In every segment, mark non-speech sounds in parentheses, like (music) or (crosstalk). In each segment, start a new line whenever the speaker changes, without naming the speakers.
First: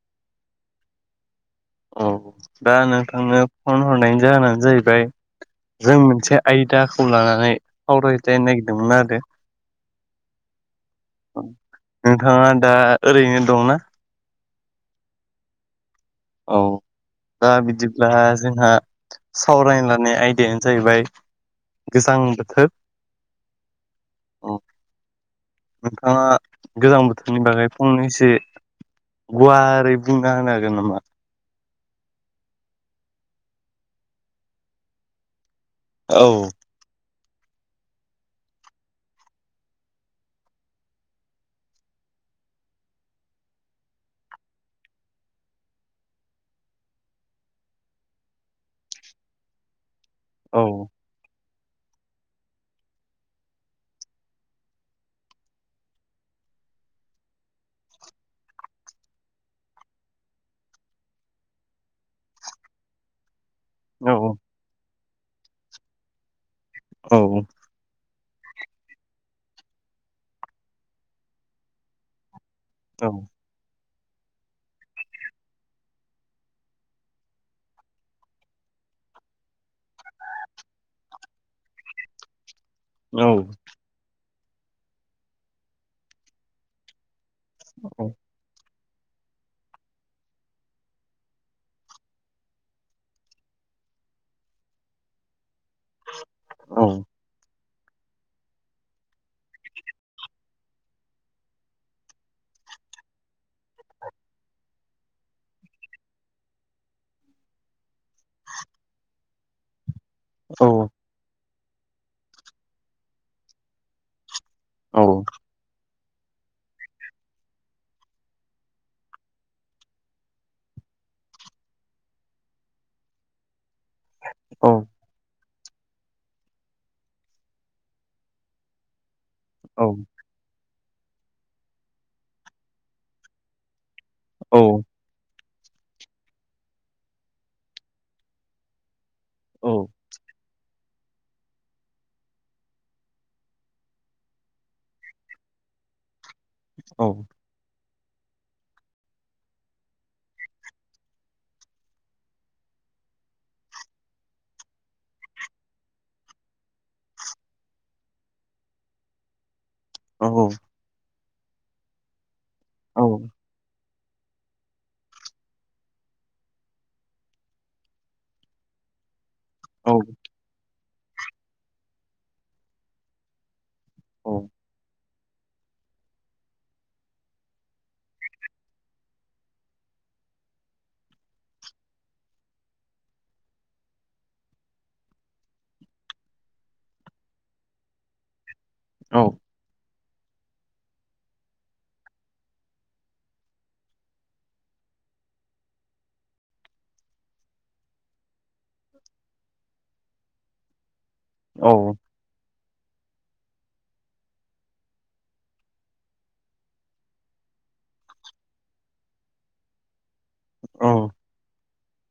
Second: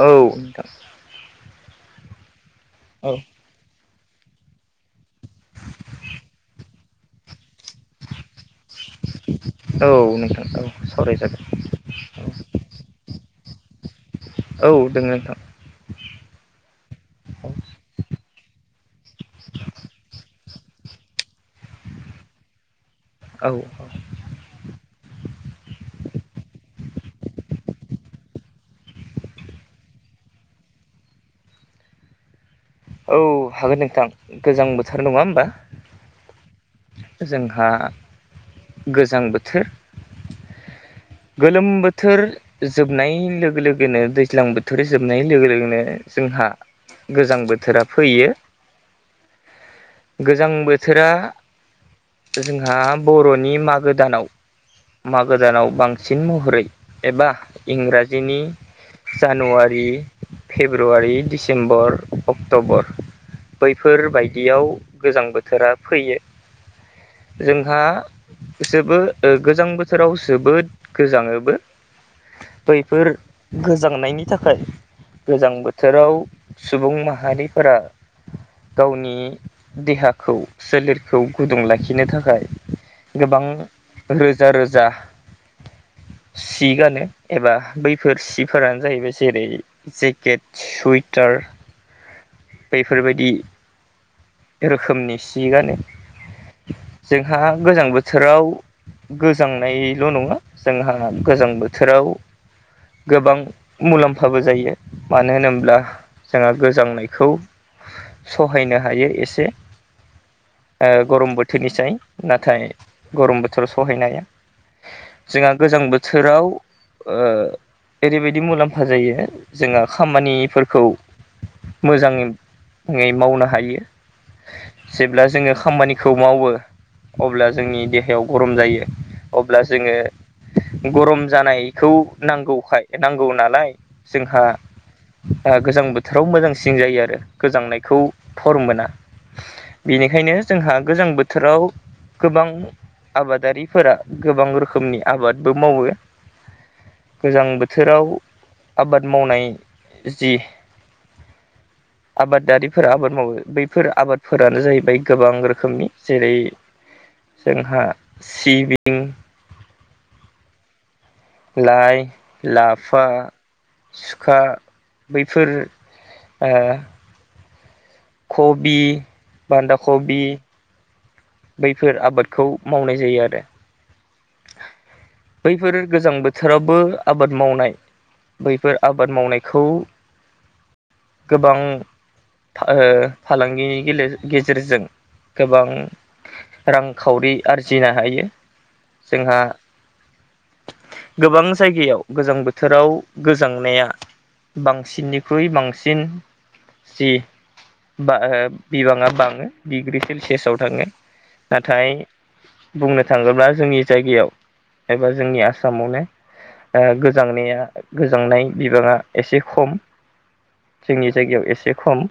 औ नोंथां
औ दा नोंथांनो फन हरनायनि जाहोनानो जाहैबाय जों मोनसे आयदाखौ लानानै सावराय जानो (unintelligible) नागिरदोंमोन आरो
औ नोंथां औ सावरायजागोन
नोंथाङा दा ओरैनो दंना?
औ दोङो नोंथां।
औ दा बिदिब्ला जोंहा सावरायनो लानाय आयदाया जाहैबाय गोजां बोथोर
औ औ
औ नोंथाङा गोजां बोथोरनि बागै फंनैसो गुवारै बुंना होनो हागोन नामा?
औ हागोन नोंथां गोजां बोथोर नङा होमबा?
औ
जोंहा गोजां बोथोर
(inaudible)
गोलोम बोथोर जोबनाय लोगो लोगोनो दैज्लां बोथोर जोबनाय लोगो लोगोनो जों जोंहा गोजां बोथोरा फैयो।
(inaudible)
गोजां बोथोरा जोंहा बर'नि मागो दानाव मागो दानाव बांसिन बहरै एबा इंराजिनि जानुवारि फेब्रुवारि डिसेम्बर अक्ट'बर
औ
बैफोरबायायदियाव गोजां बोथोरा फैयो
औ
जोंहा जोबो गोजां बोथोराव जोबोद गोजाङोबो। बैफोर
औ
गोजांनायनि थाखाय गोजां बोथोराव सुबुं माहारिफोरा गावनि देहाखौ सोलेर खौ गुदुं लाखिनो थाखाय
औ
गोबां रो रोजा रोजा सि गानो एबा बैफोर सिफोरानो जाहैबाय जेरै जेकेट सुइटार बैफोरबायदि रोखोमनि सि गानो
औ
जोंहा गोजां बोथोराव गोजांनायल' नङा जोंहा गोजां बोथोराव गोबां मुलाम्फाबो जायो मानो होनोब्ला जोंहा गोजांनायखौ सहायनो हायो ए से ओ गरम बो थोर निसाय नाथाय गरम बोथोराव सहायनो हाया
औ
जोंहा गोजां बो थोराव ओरैबायदि मुलाम्फा जायो जोंहा खामानिफोरखौ मोजाङै मावनो हायो जेब्ला जोङो खामानिखौ मावो अब्ला जोंनि देहायाव गरम जायो अब्ला
औ
जोङो गरम जानायखौ नांगौखाय नांगौ नालाय जोंहा गोजां बोथोराव मोजांसिन जायो आरो गोजांनायखौ थर मोना बेनिखायनो जोंहा गोजां बोथोराव गोबां आबादारिफोरा गोबां रोखोमनि आबादबो मावो
औ
गोजां बो थोराव आबाद मावनाय जि आबादारिफोरा आबाद मावो बै फोर आबादफोरानो जाहैबाय गोबां रोखोमनि जेरै जोंहा सिबिं
औ
लाइ लाफा सुखा बैफोर ओ खबि बान्दाखबि बैफोर आबादखौ मावनाय जायो आरो
औ
बैफोर गोजां बोथोरावबो आबाद मावनाय बैफोर आबाद मावनायखौ गोबां ओ फालांगिनि गेजेरजों गोबां रांखावरि आरजिनो हायो जोंहा
(inaudible)
गोबां जायगायाव गोजां बोथोराव गोजांनाया बांसिननिख्रुइ बांसिन जि बा बिबाङा बाङो डिग्रि सेलसियासाव थाङो नाथाय बुंनो थाङोब्ला जोंनि जायगायाव एबा जोंनि आसामावनो गोजांनाया गोजांनाय बिबाङा एसे खम जोंनि जायगायाव एसे खम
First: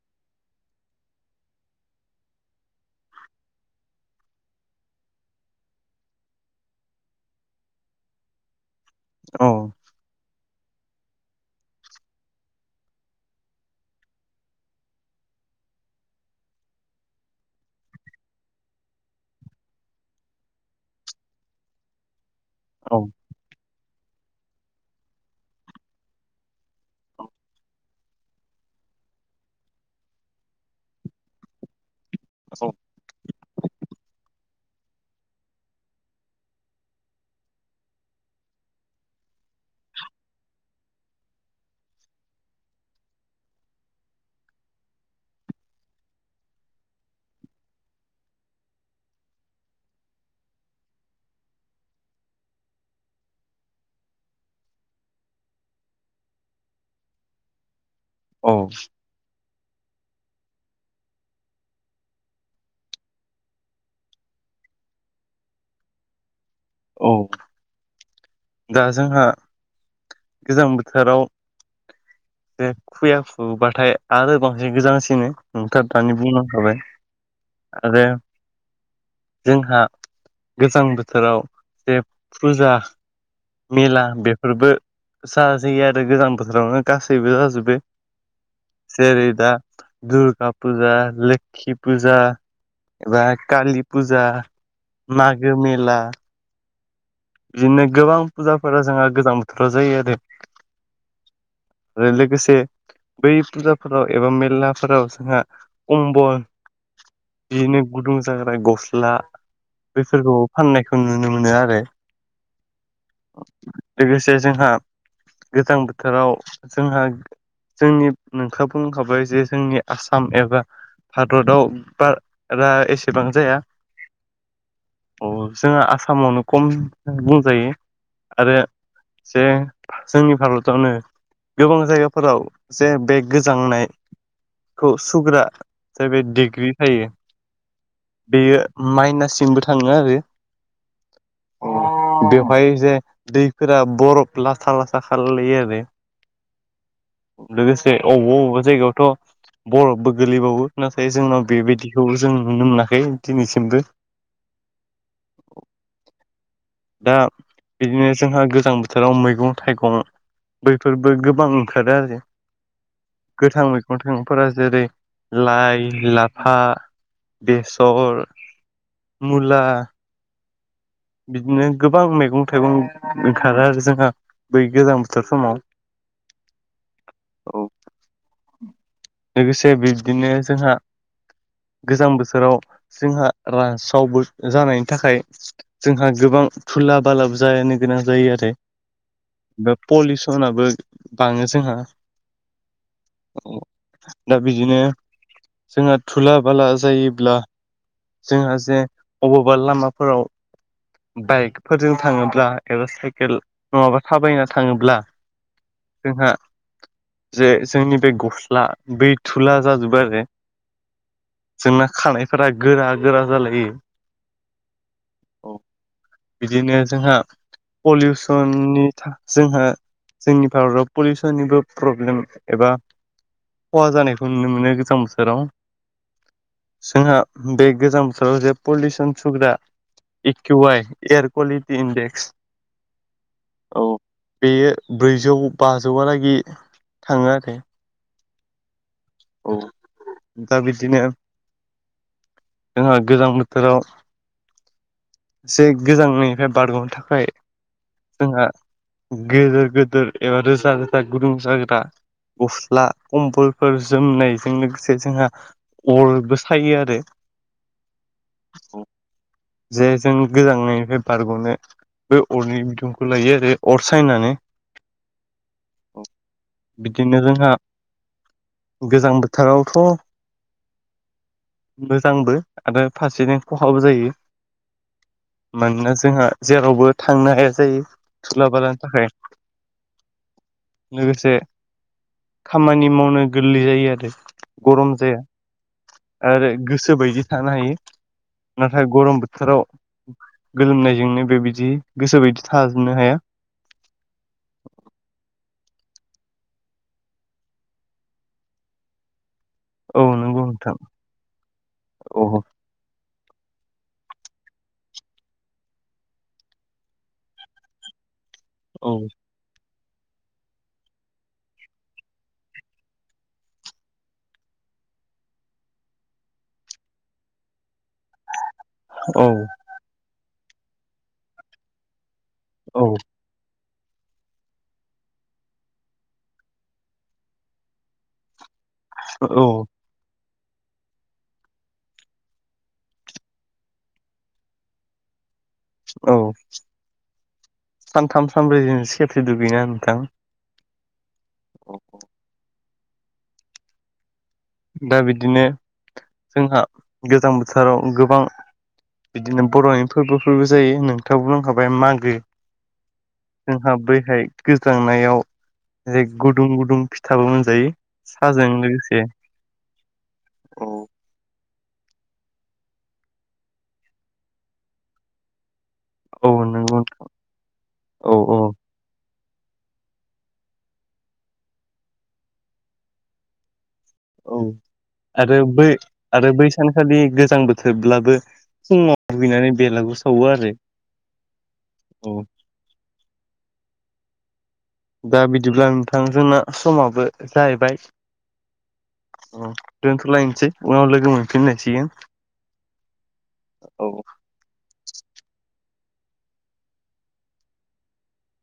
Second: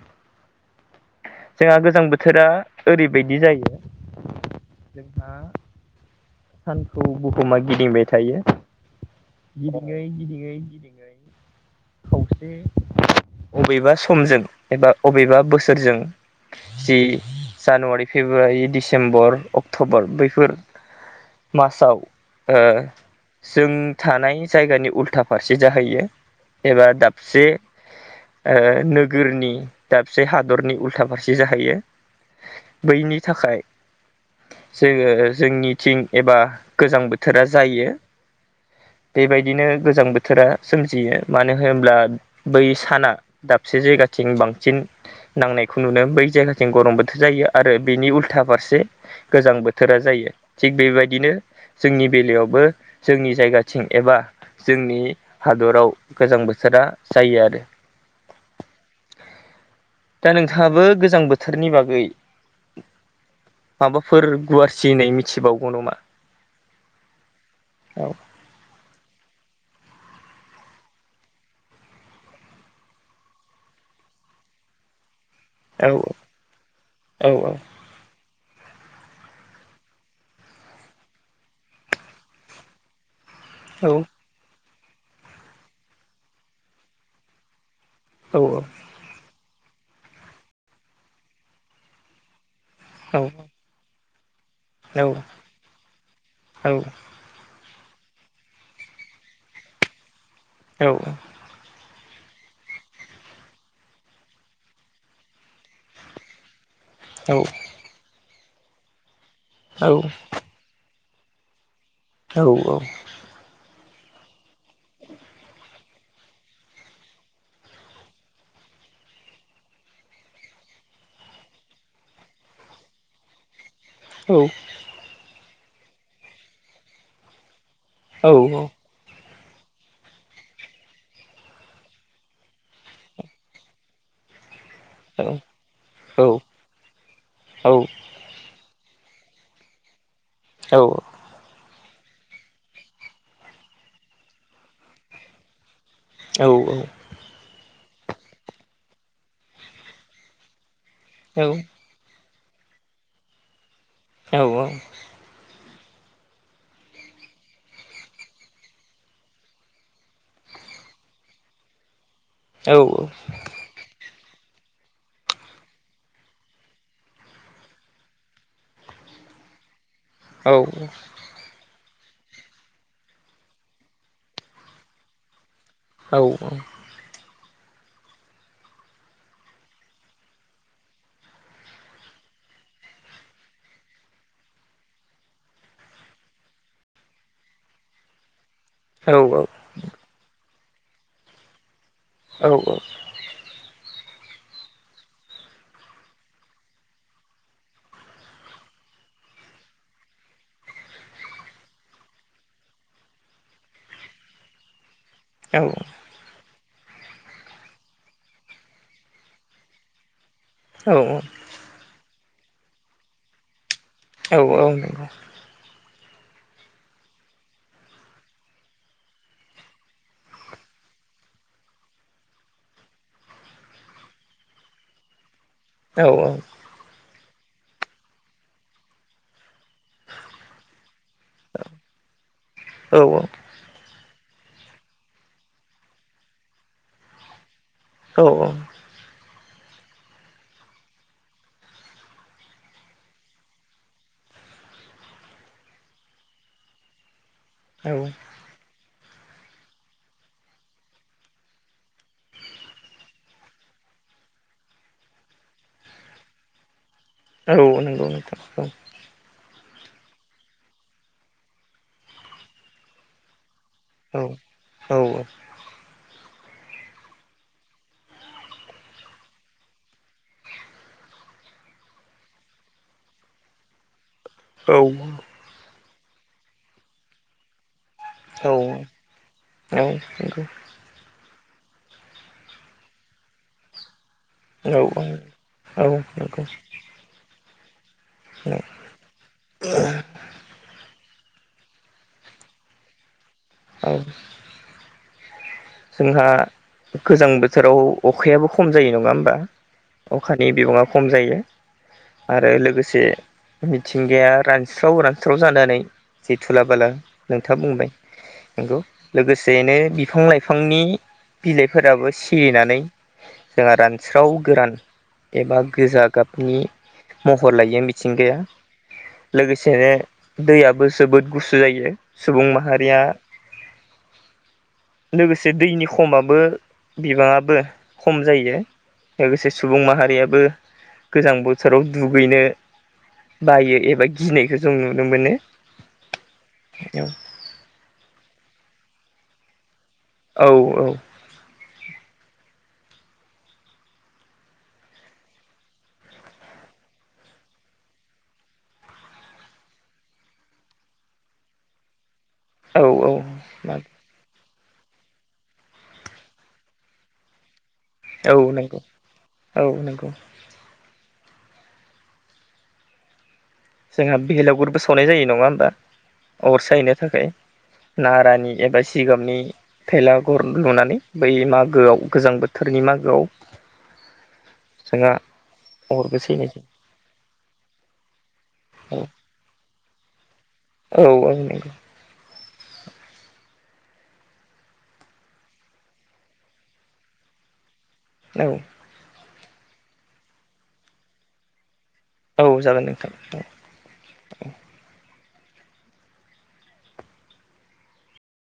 जोंहा गोजां बोथोरा ओरैबायदि जायो जोंहा सानखौ बुहुमा गिदिंबाय थायो गिदिङै गिदिङै खावसे बबेबा समजों एबा बबेबा बोसोरजों जि जानुवारि फेब्रुवारि डिसेम्बर अक्ट'बर बैफोर मासाव ओ जों थानाय जायगानि उल्था फारसे जाहैयो एबा दाबसे ओ नोगोरनि दाबसे हादरनि उल्था फारसे जाहैयो बैनि थाखाय जोङो जोंनिथिं एबा गोजां बोथोरा जायो
(inaudible)
बेबायदिनो गोजां बोथोरा सोमजियो मानो होनब्ला बै साना दाबसे जायगा बांसिन नांनायखौ नुनो बै जायगाथिं गरम बोथोर जायो आरो बेनि उल्था फारसे गोजां बोथोरा जायो थिग बेबाय दिनो जोंनि बेलायावबो जोंनि जायगाथिं एबा जोंनि हादराव गोजां बोथोरा जायो आरो।
औ
दा नोंथाङाबो गोजां बोथोरनि बागै माबाफोर गुवारसिनै मिथिबावगौ नामा?
औ
औ
दा जोंहा गोजां बोथोराव बे खुया खुबाथाय आरो बांसिन गोजांसिनो।
औ
नोंथाङा दानि बुंलांखाबाय
औ
आरो। जोंहा गोजां बोथोराव जे फुजा
औ
मेला बेफोरबो जा जायो आरो गोजां बोथोरावनो गासैबो जाजोबो।
औ औ
जेरै दा दुर्गा फुजा लोखि फुजा एबा
जोंहा
कालि फुजा मागो मेला
औ
बिदिनो गोबां फुजाफोरा जोंहा गोजां बोथोराव जायो आरो।
औ
आरो लोगोसे बै फुजाफोराव एबा मेरलाफोराव जोंहा कमबल बिदिनो गुदुं जाग्रा गस्ला बेफोरखौ फाननायखौ जों नुनो मोनो आरो।
औ औ
लोगोसे जोंहा गोजां बोथोराव जोंहा जोंनि नोंथाङा बुंखाबाय जे जोंनि आसाम एबा हादराव बारा एसेबां जाया
औ
औ जोंहा आसामावनो खम बुंजायो।
औ
आरो
औ
जे जोंनि भारतावनो गोबां जायगाफोराव जे बे गोजांनाय खौ सुग्रा बे दिग्रि थायो बेयो माइनासिमबो थाङो आरो।
औ औ
बेवहाय जे दैफोरा बरफ लाथा लाथा खालालाय लायो आरो।
औ औ
अबबा अबबा जायगायावथ' बरफबो गोलैबावो नाथाय जोंनाव बेबायदिखौ जों नुनो मोनाखै दिनैसिमबो
औ औ
दा बिदिनो जोंहा गोजां बोथोराव मैगं थाइगं बैफोरबो गोबां ओंखारो आरो।
औ औ
सुबुंफोरा जेरै लाइ, लाफा, बेसर मुला
औ
बिदिनो गोबां मैगं थाइगं ओंखारो आरो जोंहा बै गोजां बोथोर समाव
औ औ
औ लोगोसे बिब्दिनो जोंहा गोजां बोसोराव जोंहा रासावबो जानायनि थाखाय जोंहा गोबां थुला बालाबो जानो गोनां जायो आरो ब बा पलिउसनाबो बाङो जोंहा
औ औ
दा बिदिनो जोंहा थुला बाला जायोब्ला जोंहा जे अबावबा लामाफोराव बाइकफोरजों थाङोब्ला एबा साइकेल नङाबा थाबायना थाङोब्ला जोंहा जे जोंनि बे गस्ला बै धुला जाजोबो आरो जोंना खानायफोरा गोरा गोरा जालायो
औ औ नोंगौ।
औ बिदिनो जोंहा पलिउसननि जोंहा जोंनि भारताव पलिउसननिबो प्रब्लेम एबा खहा जानायखौ नुनो मोनो गोजां बोसोराव
औ औ
बे गोजां बोथोराव जे पलिउसन सुग्रा ए कउ आइ एयार क्वलिटि इडेक्स औ बेयो ब्रैजौ बाजौआलागि थाङो आरो
औ औ
औ दा बिदिनो जोंहा गोजां बोथोराव एसे गोजांनिफ्राय बारग'नो थाखाय जोंहा गोेदोर गोेदोर एबा रोजा रोजा गुदुं जाग्रा गस्ला कम्बलफोर जोमनायजों लोगोसे जोंहा उलबो सायो आरो
औ नोंगौ नोंथां औ
जे जों गोजांनायनिफ्राय बारग'नो बे अरनि बिदुंखौ लायो आरो अर
औ
सायनानै
औ औ
बिदिनो जोंहा गोजां बोथोरावथ' मोजांबो आरो फारसेथिं खहाबो जायो
औ
मानोना जोंहा जेरावबो थांनो हाया जायो। सुलाबा लानो थाखाय लोगोसे खामानि मावनो गोरलै जायो आरो।
औ
गरम जाया
औ औ।
आरो गोसोबायदि थानो हायो। नाथाय गरम बोथोराव गोलोमनायजोंनो ओ बिदि गोसो बायदि थाजोबनो हाया।
जोंहा गोजां बोथोराव अखायाबो खम जायो नङा होमबा?
औ नंगौ
अखानि
नोंथां
बिबाङा खम जायो
औ
आरो लोगोसे मिथि मिथिंगाया रानस्राव रानस्राव जानानै जे थुला बाला नोंथाङा बुंबाय नंगौ
औ
लोगोसेनो बिफां लाइ बिफांनि बिलाइफोराबो सिरिनानै जोंहा रानस्राव गोरान एबा गोजा गाबनि महर लायै मिथिंगाया।
औ
लोगोसेनो दैयाबो जोबोद गुसु जायो। सुबुं माहारिया लोगोसे दैनि खमाबो बिबाङाबो खम जायो। लोगोसे सुबुं माहारियाबो गोजां बोथोराव दुगैनो बायो एबा गिनायखौ जों नुनो मोनो।
औ सानथाम सानब्रैजों खेबसे दुगैयो ना नोंथां?
औ औ।
औ औ। दा बिदिनो जोंहा गोजां बोथोराव गोबां बिदिनो बर'नि फोरबोफोरबो जायो नोंथाङा बुं बुंखाबाय मागो।
औ
जोंहा बैहाय गोज्रांनायाव जै गुदुं गुदुं फिथाबो मोनजायो।
औ
साहाजों
नंगौ
लोगोसे
औ नंगौ।
औ
जोंहा भेलावगुरबो सावनाय जायो नङा होमबा?
औ
अर
नंगौ
सायैनो थाखाय
औ औ
नारानि एबा जिगाब नि थेलाघर लुनानै बै मागोआव गोजां बोथोरनि मागोआव
औ
जोंहा
आरो बै
अरबो
आरो बै
सैनाय
सानखालि गोजां बोथोरब्लाबो
जायो औ
फुङाव फैनानै बेलागुर सावो आरो।
औ औ नंगौ।
औ दा बिदिब्ला नोंथांजोंना समाबो जाहैबाय।
औ
दोनथ'लायसै उनाव लोगो मोनफिननायसिगोन।
औ जागोन नोंथां औ औ